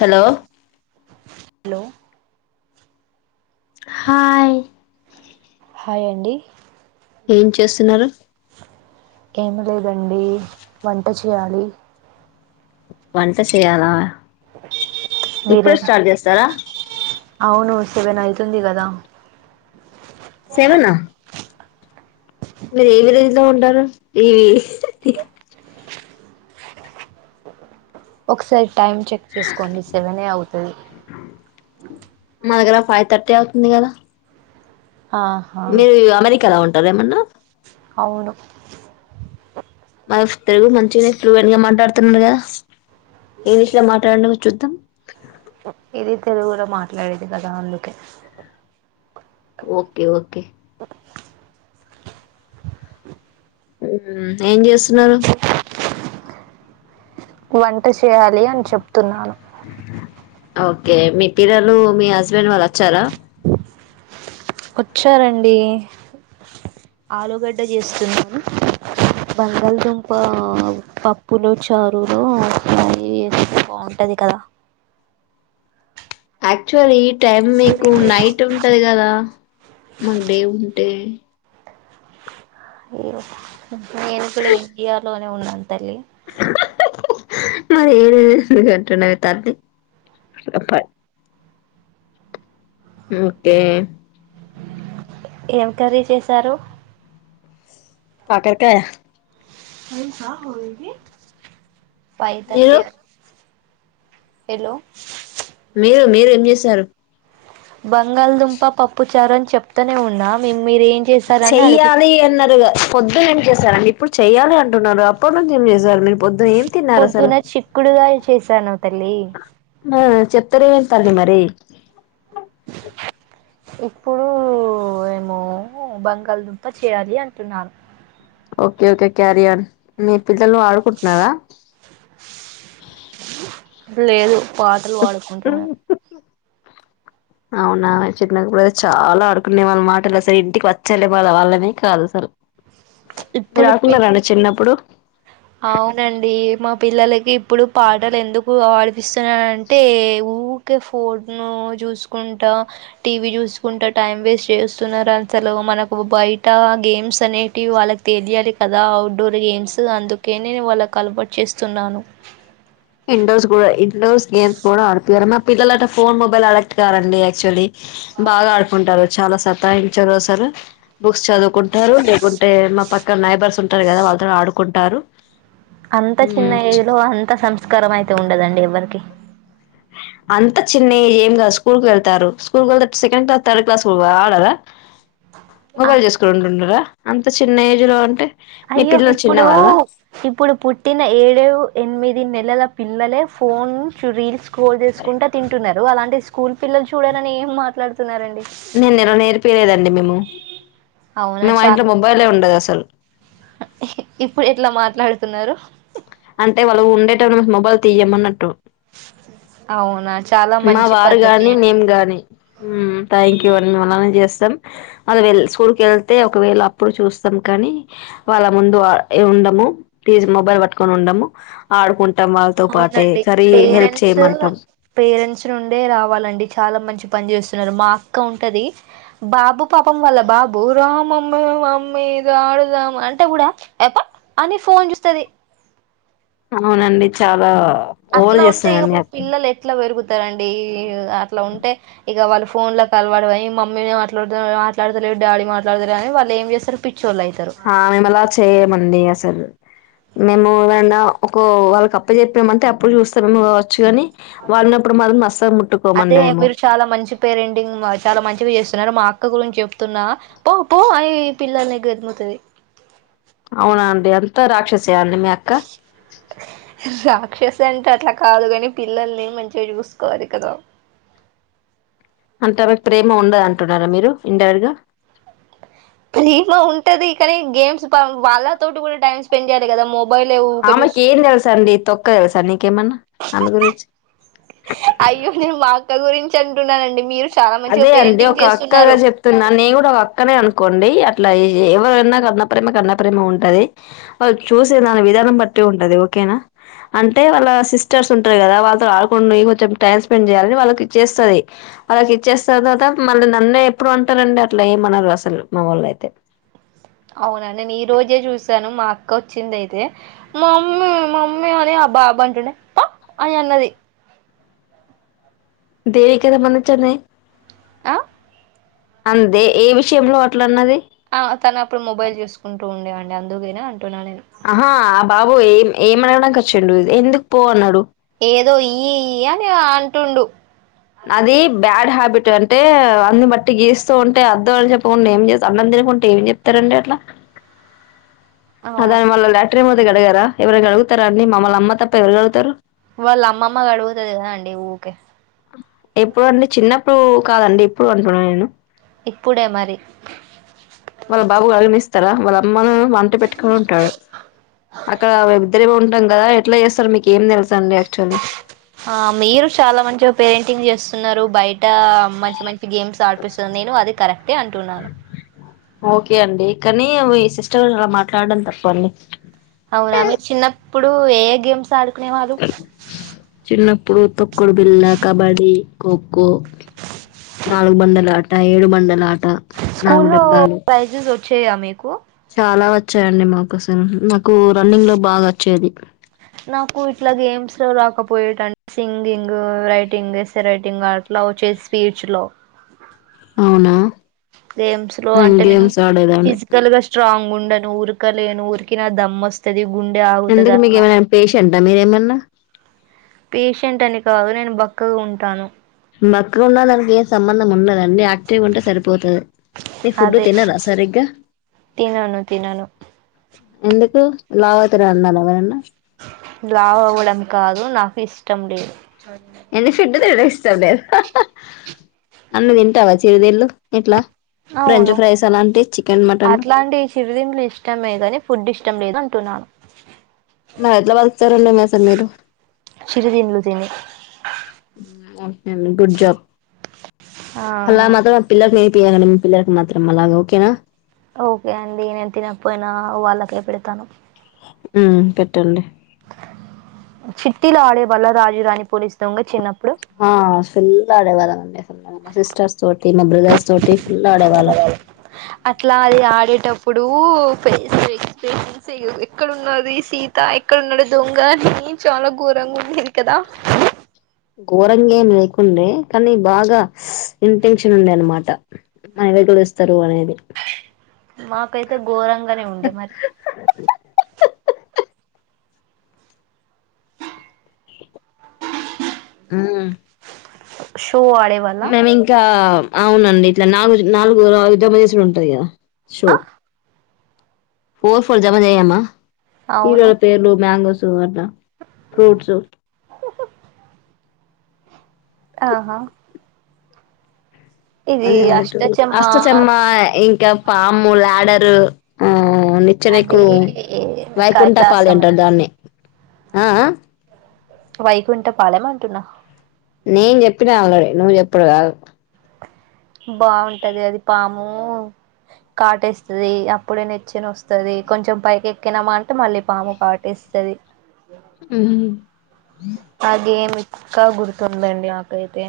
Hello hello hi hi అండి ఏం చేస్తున్నారు ఏమి లేదండి వంట చేయాలి వంట చేయాలా ఇప్పుడు మీరేనా స్టార్ట్ చేస్తారా సివెనాయితుంది కదా సెవెనా మీరు ఏ విలేజ్ లో ఉంటారు ఇవి ఒకసారి టైమ్ చెక్ చేసుకోండి సెవెన్ అవుతుంది మా దగ్గర ఫైవ్ థర్టీ అవుతుంది కదా ఆహా మీరు అమెరికా లా ఉంటార ఏమన్నా అవును మా తెలుగు మంచిగానేప్పులున్గా మాట్లాడుతున్నారుగా ఇంగ్లీష్ లో మాట్లాడడం చూద్దాం ఇది తెలుగులో మాట్లాడేది కదా అందుకే ఓకే ఓకే ఉహు ఏం చేస్తున్నారు వంట చేయాలి అని చెప్తున్నాను ఓకే మీటీరలు మీ హస్బెండ్ వాళ్ళు వచ్చారా వచ్చారండి ఆలుగడ్డ చేస్తున్నాము బంగాళదుంప పప్పులు చారులు ఫ్రైయి బాగుంటది కదా యాక్చువల్ ఈ టైమ్ మీకు నైట్ ఉంటది కదా మాకు డే ఉంటే ఈ మేము కూడా ఇండియాలోనే ఉన్నం తల్లి మరి ఏద ఎందుకుంటున్నవి తల్లి ఓకే ఏం కర్రీ చేసారు కాకరకాయ ఫైవ్ మీరు థర్టీ హలో మీరు మీరు ఏం చేశారు బంగాళదుంప పప్పు చారు అని చెప్తనే ఉన్నా మీరు ఏం చేశారని అడుగు చెయ్యాలి అన్నారుగా కొద్దు నేను చెప్ స అండి ఇప్పుడు చెయాలి అంటున్నా అప్పటి నుంచి ఏం చేశారు మీరు పద్దు ఏం తిన్నారు అసలు పొద్దున చిక్కుడుగాయ చేశాను తల్లి హా చెప్ తెరవేన తర్ మరి ఇప్పుడు ఏమో బంగాళదుంప చేయాలి అంటున్నాను ఓకే ఓకే క్యారియన్ మీ పిల్లలు ఆడుకుంటున్నారా అ లేదు పాటలు పాడుకుంటున్నారు అవునా చిన్నప్పుడయితే చాలా ఆడుకునే వాళ్ళ మాట ఇలా ఇంటికి వచ్చాల బళ్ళ వాళ్ళనే కాదు అసలు మీరు ఇప్పుడు ఆడుకున్నారండి చిన్నప్పుడు అవునండి మా పిల్లలకి ఇప్పుడు పాటలు ఎందుకు ఆడిపిస్తున్నాంటే ఊ ఫోను చూసుకుంటా టీవీ చూసుకుంటా టైం వేస్ట్ చేస్తున్నారు అసలు మనకు బయట గేమ్స్ అని టి వాళ్ళకి తెలియాలి కదా అవుట్డోర్ గేమ్స్ అందుకే నేను వాళ్ళ కలబటు చేస్తున్నాను ఇండోర్స్ కూడా ఇండోర్స్ గేమ్స్ కూడా ఆడిపోయారు మా పిల్లలు అట ఫోన్ మొబైల్ అడక్ట్కారండి యాక్చువల్లీ బాగా ఆడుకుంటారు చాలా సతాయించారు సారు బుక్స్ చదువుకుంటారు లేకుంటే మా పక్క నైబర్స్ ఉంటారు కదా వా వా ఆడుకుంటారు అంత చిన్న మ్మ్ ఏజ్ లో అంత సంస్కారం అయితే ఉండదండి ఎవ్వరికి అంత చిన్న ఏం కాదు స్కూల్ కి వెళ్తారు స్కూల్ కి వెళ్తే సెకండ్ క్లాస్ థర్డ్ క్లాస్ ఆడరా మొబైల్ చేసుకుని ఉంటుండారా అంత చిన్న ఏజ్ లో అంటే మీ అయ్యో పిల్లలు చిన్న ఇప్పుడు వాళ్ళ ఇప్పుడు పుట్టిన ఏడు ఎనిమిది నెలల పిల్లలే ఫోన్ నుంచి రీల్స్ స్ల్ తీసుకుంటా తింటున్నారు అలాంటి స్కూల్ పిల్లలు చూడాలని ఏం మాట్లాడుతున్నారండి నేనుల నేర్పయలేదండి మేము అవునా మేము మా ఇంట్లో చాలా మొబైలే ఉండదు అసలు ఇప్పుడు ఎట్లా మాట్లాడుతున్నారు అంటే వాళ్ళు ఉండేట మొబైల్ తీయమ అన్నట్టు అవు మా వారు గాని మేము గాని థ్యాంక్ యూ అ మే అలానే చేస్తాం అ స్కూల్కి వెళ్తే ఒకవేళ అప్పుడు చూస్తాం కానీ వాళ్ళ ముందు ఉండము తీజ్ మొబైల్ పట్టుకొని ఉండము ఆడుకుంటాం వాళ్ళతో పాటే అవునండి ఇది కరీ హెల్ప్ పేరెంట్స్ చేయమంటాం పేరెంట్స్ నుండే రావాలండి చాలా మంచి పని చేస్తుంది మాక్క ఉంటది బాబు పాపం వల్ల బాబు రామ్ మీద అడుదాం అంటే కూడా ఎప్ప అని ఫోన్ చూస్తుది అవునండి చాలా ఓవర్ అట్లా ఉంటే చేస్తానండి ఇప్పుడు అక్క. పిల్లలు ఎట్లా పెరుగుతు ారండి అట్లా ఉంటే ఇక వాళ్ళు ఫోన్ లో అలవాడ అ మమ్మీట్ మాట్లాడత డాలీ మాట్లాడతారు కాని వాళ్ళ ఏం చేస్తారు పి మ మళ చే మడి అసెలు మేము ఏన్నా ఒక వాళ్ళకి అప్ప చెప్పినమంటే అప్పుడు చూస్తాముేము వచ్చు కాని వాళ్ళున్నప్పుడు మాత్రం అస్సలు అదే ముట్టుకోమండి మేము మీరు చాలా మంచి పేరెండింగ్ చాలా మంచిగా చేస్తు మా అక్క గురించి చెప్తున్నా పో పో అవి పిల్లల్ని ఎదుముతుంది అవునా అండి అంతా రాక్షసేయండి మీ అక్క రాక్షస్ అంటే అట్లా కాదు కాని పిల్లల్ని మంచిగా చూసుకోవాలి కదా అంత మీకు ప్రేమ ఉండద అంటున్నారా మీరు ఇండైరెక్ట్ గా ప్రీమ ఉంటది ఇ కానీ గేమ్స్ వాళ్ళతోటి కూడా టైమ్ స్పెండ్ చేయాలి కదా మో ఆమెకి ఏన్ తెల్సా అండి తొక్క తెల్సా నీ అయ్యో నేను మా అక్క గురించి అంటున్నానండి మీరు చాలా మంచిగా అదే అండి పేరెంటింగ్ ఒక అక్కగా చేస్తున్నారు చెప్తున్నా నేను కూడా ఒక అక్కనే అనుకు అనుకోండి అట్లా ఎవరైనా కన్న ప్రేమ కన్న ప్రేమ ఉంటంది వా చూసే దాని విధానం పట్టి ఉండడాద ఓకేనా అంటే వాళ్ళ సిస్టర్స్ ఉంటారు కదా వాళ్ళతో ఆడుకుండి కొంచెం టైమ్ స్పెండ్ చేయాలని వాళ్ళకి చేస్తుంది అలా చ్చ చేస్తారు తవాత మళ్ళీ నన్నే ఎప్పుడు అంటారంండి అట్లా ఏమన్నారు అసలు మా వాళ్ళ అయితే అవునండి నేను ఈ రోజే చూసాను మా అక్క వచ్చింది అయితే మా మమ్మీ మా మమ్మీ అని బబ్బా బబ్బా అంటునే పా అ అన్నది దేవకద మనచ్చనే ఆ అంతే ఏ విషయంలో అట్లా అన్నది ందే ఆహా ఆ బాబు ఏం ఏమనగడానికి వచ్చచండు ఎందుకు పో అన్నాడు ఏదో ఇ అని అంటుండు అది బ్యాడ్ హ్యాబిట్ అంటే అన్ని బట్టి గీస్తూ ఉంటే అద్దవాళ్ళు చెప్పకుండా ఏం చేస్త అన్న కుంటే ఏం చెప్తారండి అట్లా అదా అవును మళ్ళ లలాటరీ మీద గడిగారా ఎవరి అడుగుతార అండి మమ్మల్ని అమ్మ తప్ప ఎవరు కడుగుతారు వాళ్ళు అమ్మమ్మ అడుగుతుది కదా అండి ఊకే ఎప్పుడు అండి చిన్నప్పుడు కాదండి ఎప్పుడు అంటున్నా నేను ఇప్పుడే మరి వాళ్ళ బాబు కలగనిస్తారా వాళ్ళ అమ్మను వంట పెట్టుకుని ఉంటాడు అక్కడ ఉంటాం కదా ఎట్లా చేస్తారు మీకు ఏం తెలుసు అండి యాక్చువల్లీ ఆ మీరు చాలా మంచిగా పెయింటింగ్ చేస్తున్నారు బయట ట మంచి మంచి గేమ్స్ ఆడిపిస్తుంది నేను అది కరెక్టే అంటున్నాను ఓకే అండి కానీ మీ సిస్టర్ గారు అలా మాట్లాడడం తప్ప అండి అవునా మీరు చిన్నప్పుడు ఏ గేమ్స్ ఆడుకునేవాలు తోకుడు బిల్లా కబాడీ కో కో నాలల్గు బండల ఆట ఏడు బండల ఆట నాలుగు స్కూలో డబ్బాలు ప్రైజెస్ వచ్చాయా మీకు చాలా వచ్చాయండి మాకోసం నాకు రన్నింగ్ లో బాగా వచ్చేది నాకు ఇట్లా గేమ్స్ లో రాకపోయేటంటే సింగింగ్ రైటింగ్ ఎసే రైటింగ్ ఆట్లా లో చేసి స్పీచ్ లో అవునా గేమ్స్ లో అంటే నేను గేమ్స్ ఆడేదాన్ని ఫిజికల్ గా స్ట్రాంగ్ ఉ ఉండను ఉరుకలేను ఉరికినా దమ్ వస్తుంది ఎందుకు మీకు ఏమన్నా పేషెంటా మీరేమన్నా పేషెంట్ అని కాదు నేను బక్కగా ఉంటాను బక్కగా ఉన్న ల ఏ సంబంధం ఉండదు అ యాక్టివ్ ఉంటే సరిపోతుంది ఫుడ్ తినరా సరిగ్గా అ తినను ఎందుకు లవ్యతారు అన్నారా ఎవరన్నా లావవడం కాదు నాకు ఇష్టం లేదు ఏందీ ఫుడు తినడం ఇష్టం లేద అన్ని తింటావా చిరుతిండ్లు ఇట్లా ఫ్రెంచ్ అవును ఫ్రైస్ అలాంటి చికెన్ మటన్ అట్లాంటి చిరిదింలు ఇష్టమే కాని ఫుడ్ ఇష్టం లేదు అంటున్నాను మరి ఎట్లా బతుకుతారు అండి అసలు మీరు చిరుదిండ్లు తిని ఓకే గుడ్ జాబ్ అలా ఆహా మాత్రం పిల్లకు యల మీ పిల్లలకుకి మాత్రం అలాగ ఓకేనా ఓకే అండి నేను తినకపోయినా వాళ్ళకే పెడతాను ఉ పెట్టండి చిట్టల ఆడేవాళ్ళ రాజు రాణి పోలిసు దొంగ చిన్న ఆ ఫుల్ ఆడేవాళ్ళమండి మా సిస్టర్స్ తోటి న బ్రదర్స్ తోటి ఫుల్ అడవాల ఇప్పుడు ఫేస్ ఎక్స్ప్రెస్ ఎక్కడా ఉనాది సీత ఎక్కడన్నాడు దొంగ చాలా ఘోరంగా ఉండది కదా ఘోరంగా ఏం లేకుండే కానీ బాగా ఇంటెన్షన్ ఉండే అనమాట [unintelligible] మాకైతే ఘోరంగానే ఉండే మరి ఉ షో ఆడే వాళ్ళ మేము ఇంకా అవునండి ఇట్లా నాలుగు నాలుగు [unintelligible] ఉంటది కదా షో ఆ ఫోర్ ఫోర్ జమ చేయమా అవును హీరోల పేర్లు మ్యాంగోస్ అట్లా ఫ్రూట్స్ ఆహా ఇది అదే అ అష్టచమ్మా అష్టచమ్మ ఇంకా పాము లాడరు నిచ్చన అది ఎక్కుడు వైకుంఠపాలి కైలాసం అంటారు అండి దాన్ని ఆ ఆ వైకుంఠ పాలామ్ అంటున్న నేను చెప్పినా ఆల్రెడీ నువ్వు చెప్పడు ఆగు బాగుంటది అది పాము కాటేస్తుంది అప్పుడే నచ్చని వస్తుది కొంచెం పైక ఎక్కినామా అంటే మళ్ళీ పాము కాటేస్త వస్తది హ్ ఆ గేమ్ ఇక్క గుర్తుందండి నాకైతే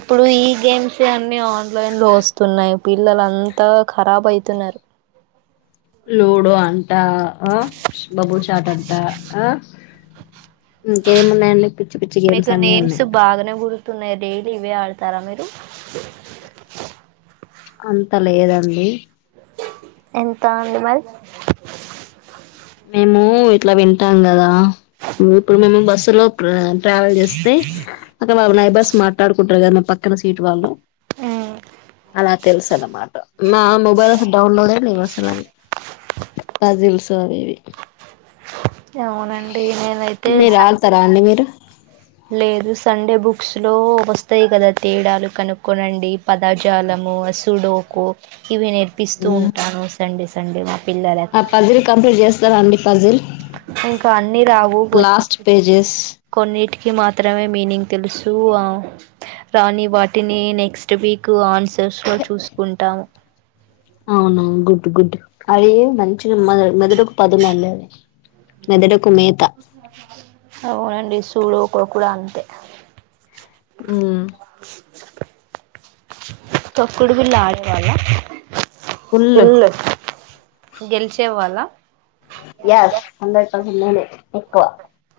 ఇప్పుడు ఈ గేమ్స్ అ న్నీ ఆన్లైన్ లో వస్తున్నాయి పిల్లలు అంతా ఖరాబ్ అయితున్నారు లూడో అంట ఆ బబుల్ చాట్ అంట ఆ ఇంకేమున్నాయండి పిచ్చి మీకు గేమ్స్ అన్ని నేమ్స్ ఉన్నాయి బాగానే గుర్తు న్నాయి డైలీ ఇవే ఆడతారా మీరు అంత లేదండి ఎంత ఉంది మరి మేము ఇట్లా వింటాం కదా ఇప్పుడు మేము బస్సు లో ట్రావెల్ చేస్తే అయితే నైబర్స్ మాట్లాడుకుంటారు కదా పక్కన సీటు వాళ్ళు మ్ అలా తెలుస అన్నమాట మా మొబైల్ డౌన్లోడ్ ఏ లేవు అసలు అవి పజిల్స్ అవి ఇవి ఏమోనండి నేనైతే మీరు ఆడతారా అండి మీరు లేదు సండే బుక్స్ లో వస్తాయి కదా తేడాలు కనుక్కోనండి పదాజాలం సుడోకో ఇవి నేర్పిస్తూ ఉంటాను సండే సండే మా ఆ పిల్లలకి పజిల్ కంప్లీట్ చేస్తరా అండి ఫజిల్ ఇంకా అన్ని రావు లాస్ట్ పేజెస్ కొన్నిటికి మాత్రమే మీనింగ్ తెలుసు రాని వాటిని నెక్స్ట్ వీక్ ఆన్ సర్స్లో చూసుకుంటాము అవునా గుడ్ గుడ్ అవి మంచిగా మొద మెదడుకు పదును అండి అవి మదడుకు మే అవునండి సూడు కొ కుడ అంతే హ్మ్ తొక్కుడు బిళ్ళ ఆడేవాళ్ల ఫుల్ ఫుల్ గెలిచే వాళ్ళా ఎస్ హండ్రెడ్ పర్సెంట్ నేనే ఎక్కువ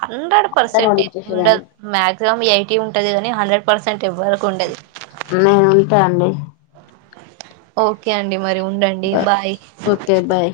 హండ్రెడ్ అందరిని పర్సెంట్ ఏం ఉండదు ఓడించేసేదాన్ని మాక్సిమం ఎయిటి ఉంటది కాని హండ్రెడ్ పర్సెంట్ ఎవ్వరకు ఉండది నేను ఉంటా అండి ఓకే అండి మరి ఉండండి బాయ్ ఓకే బాయ్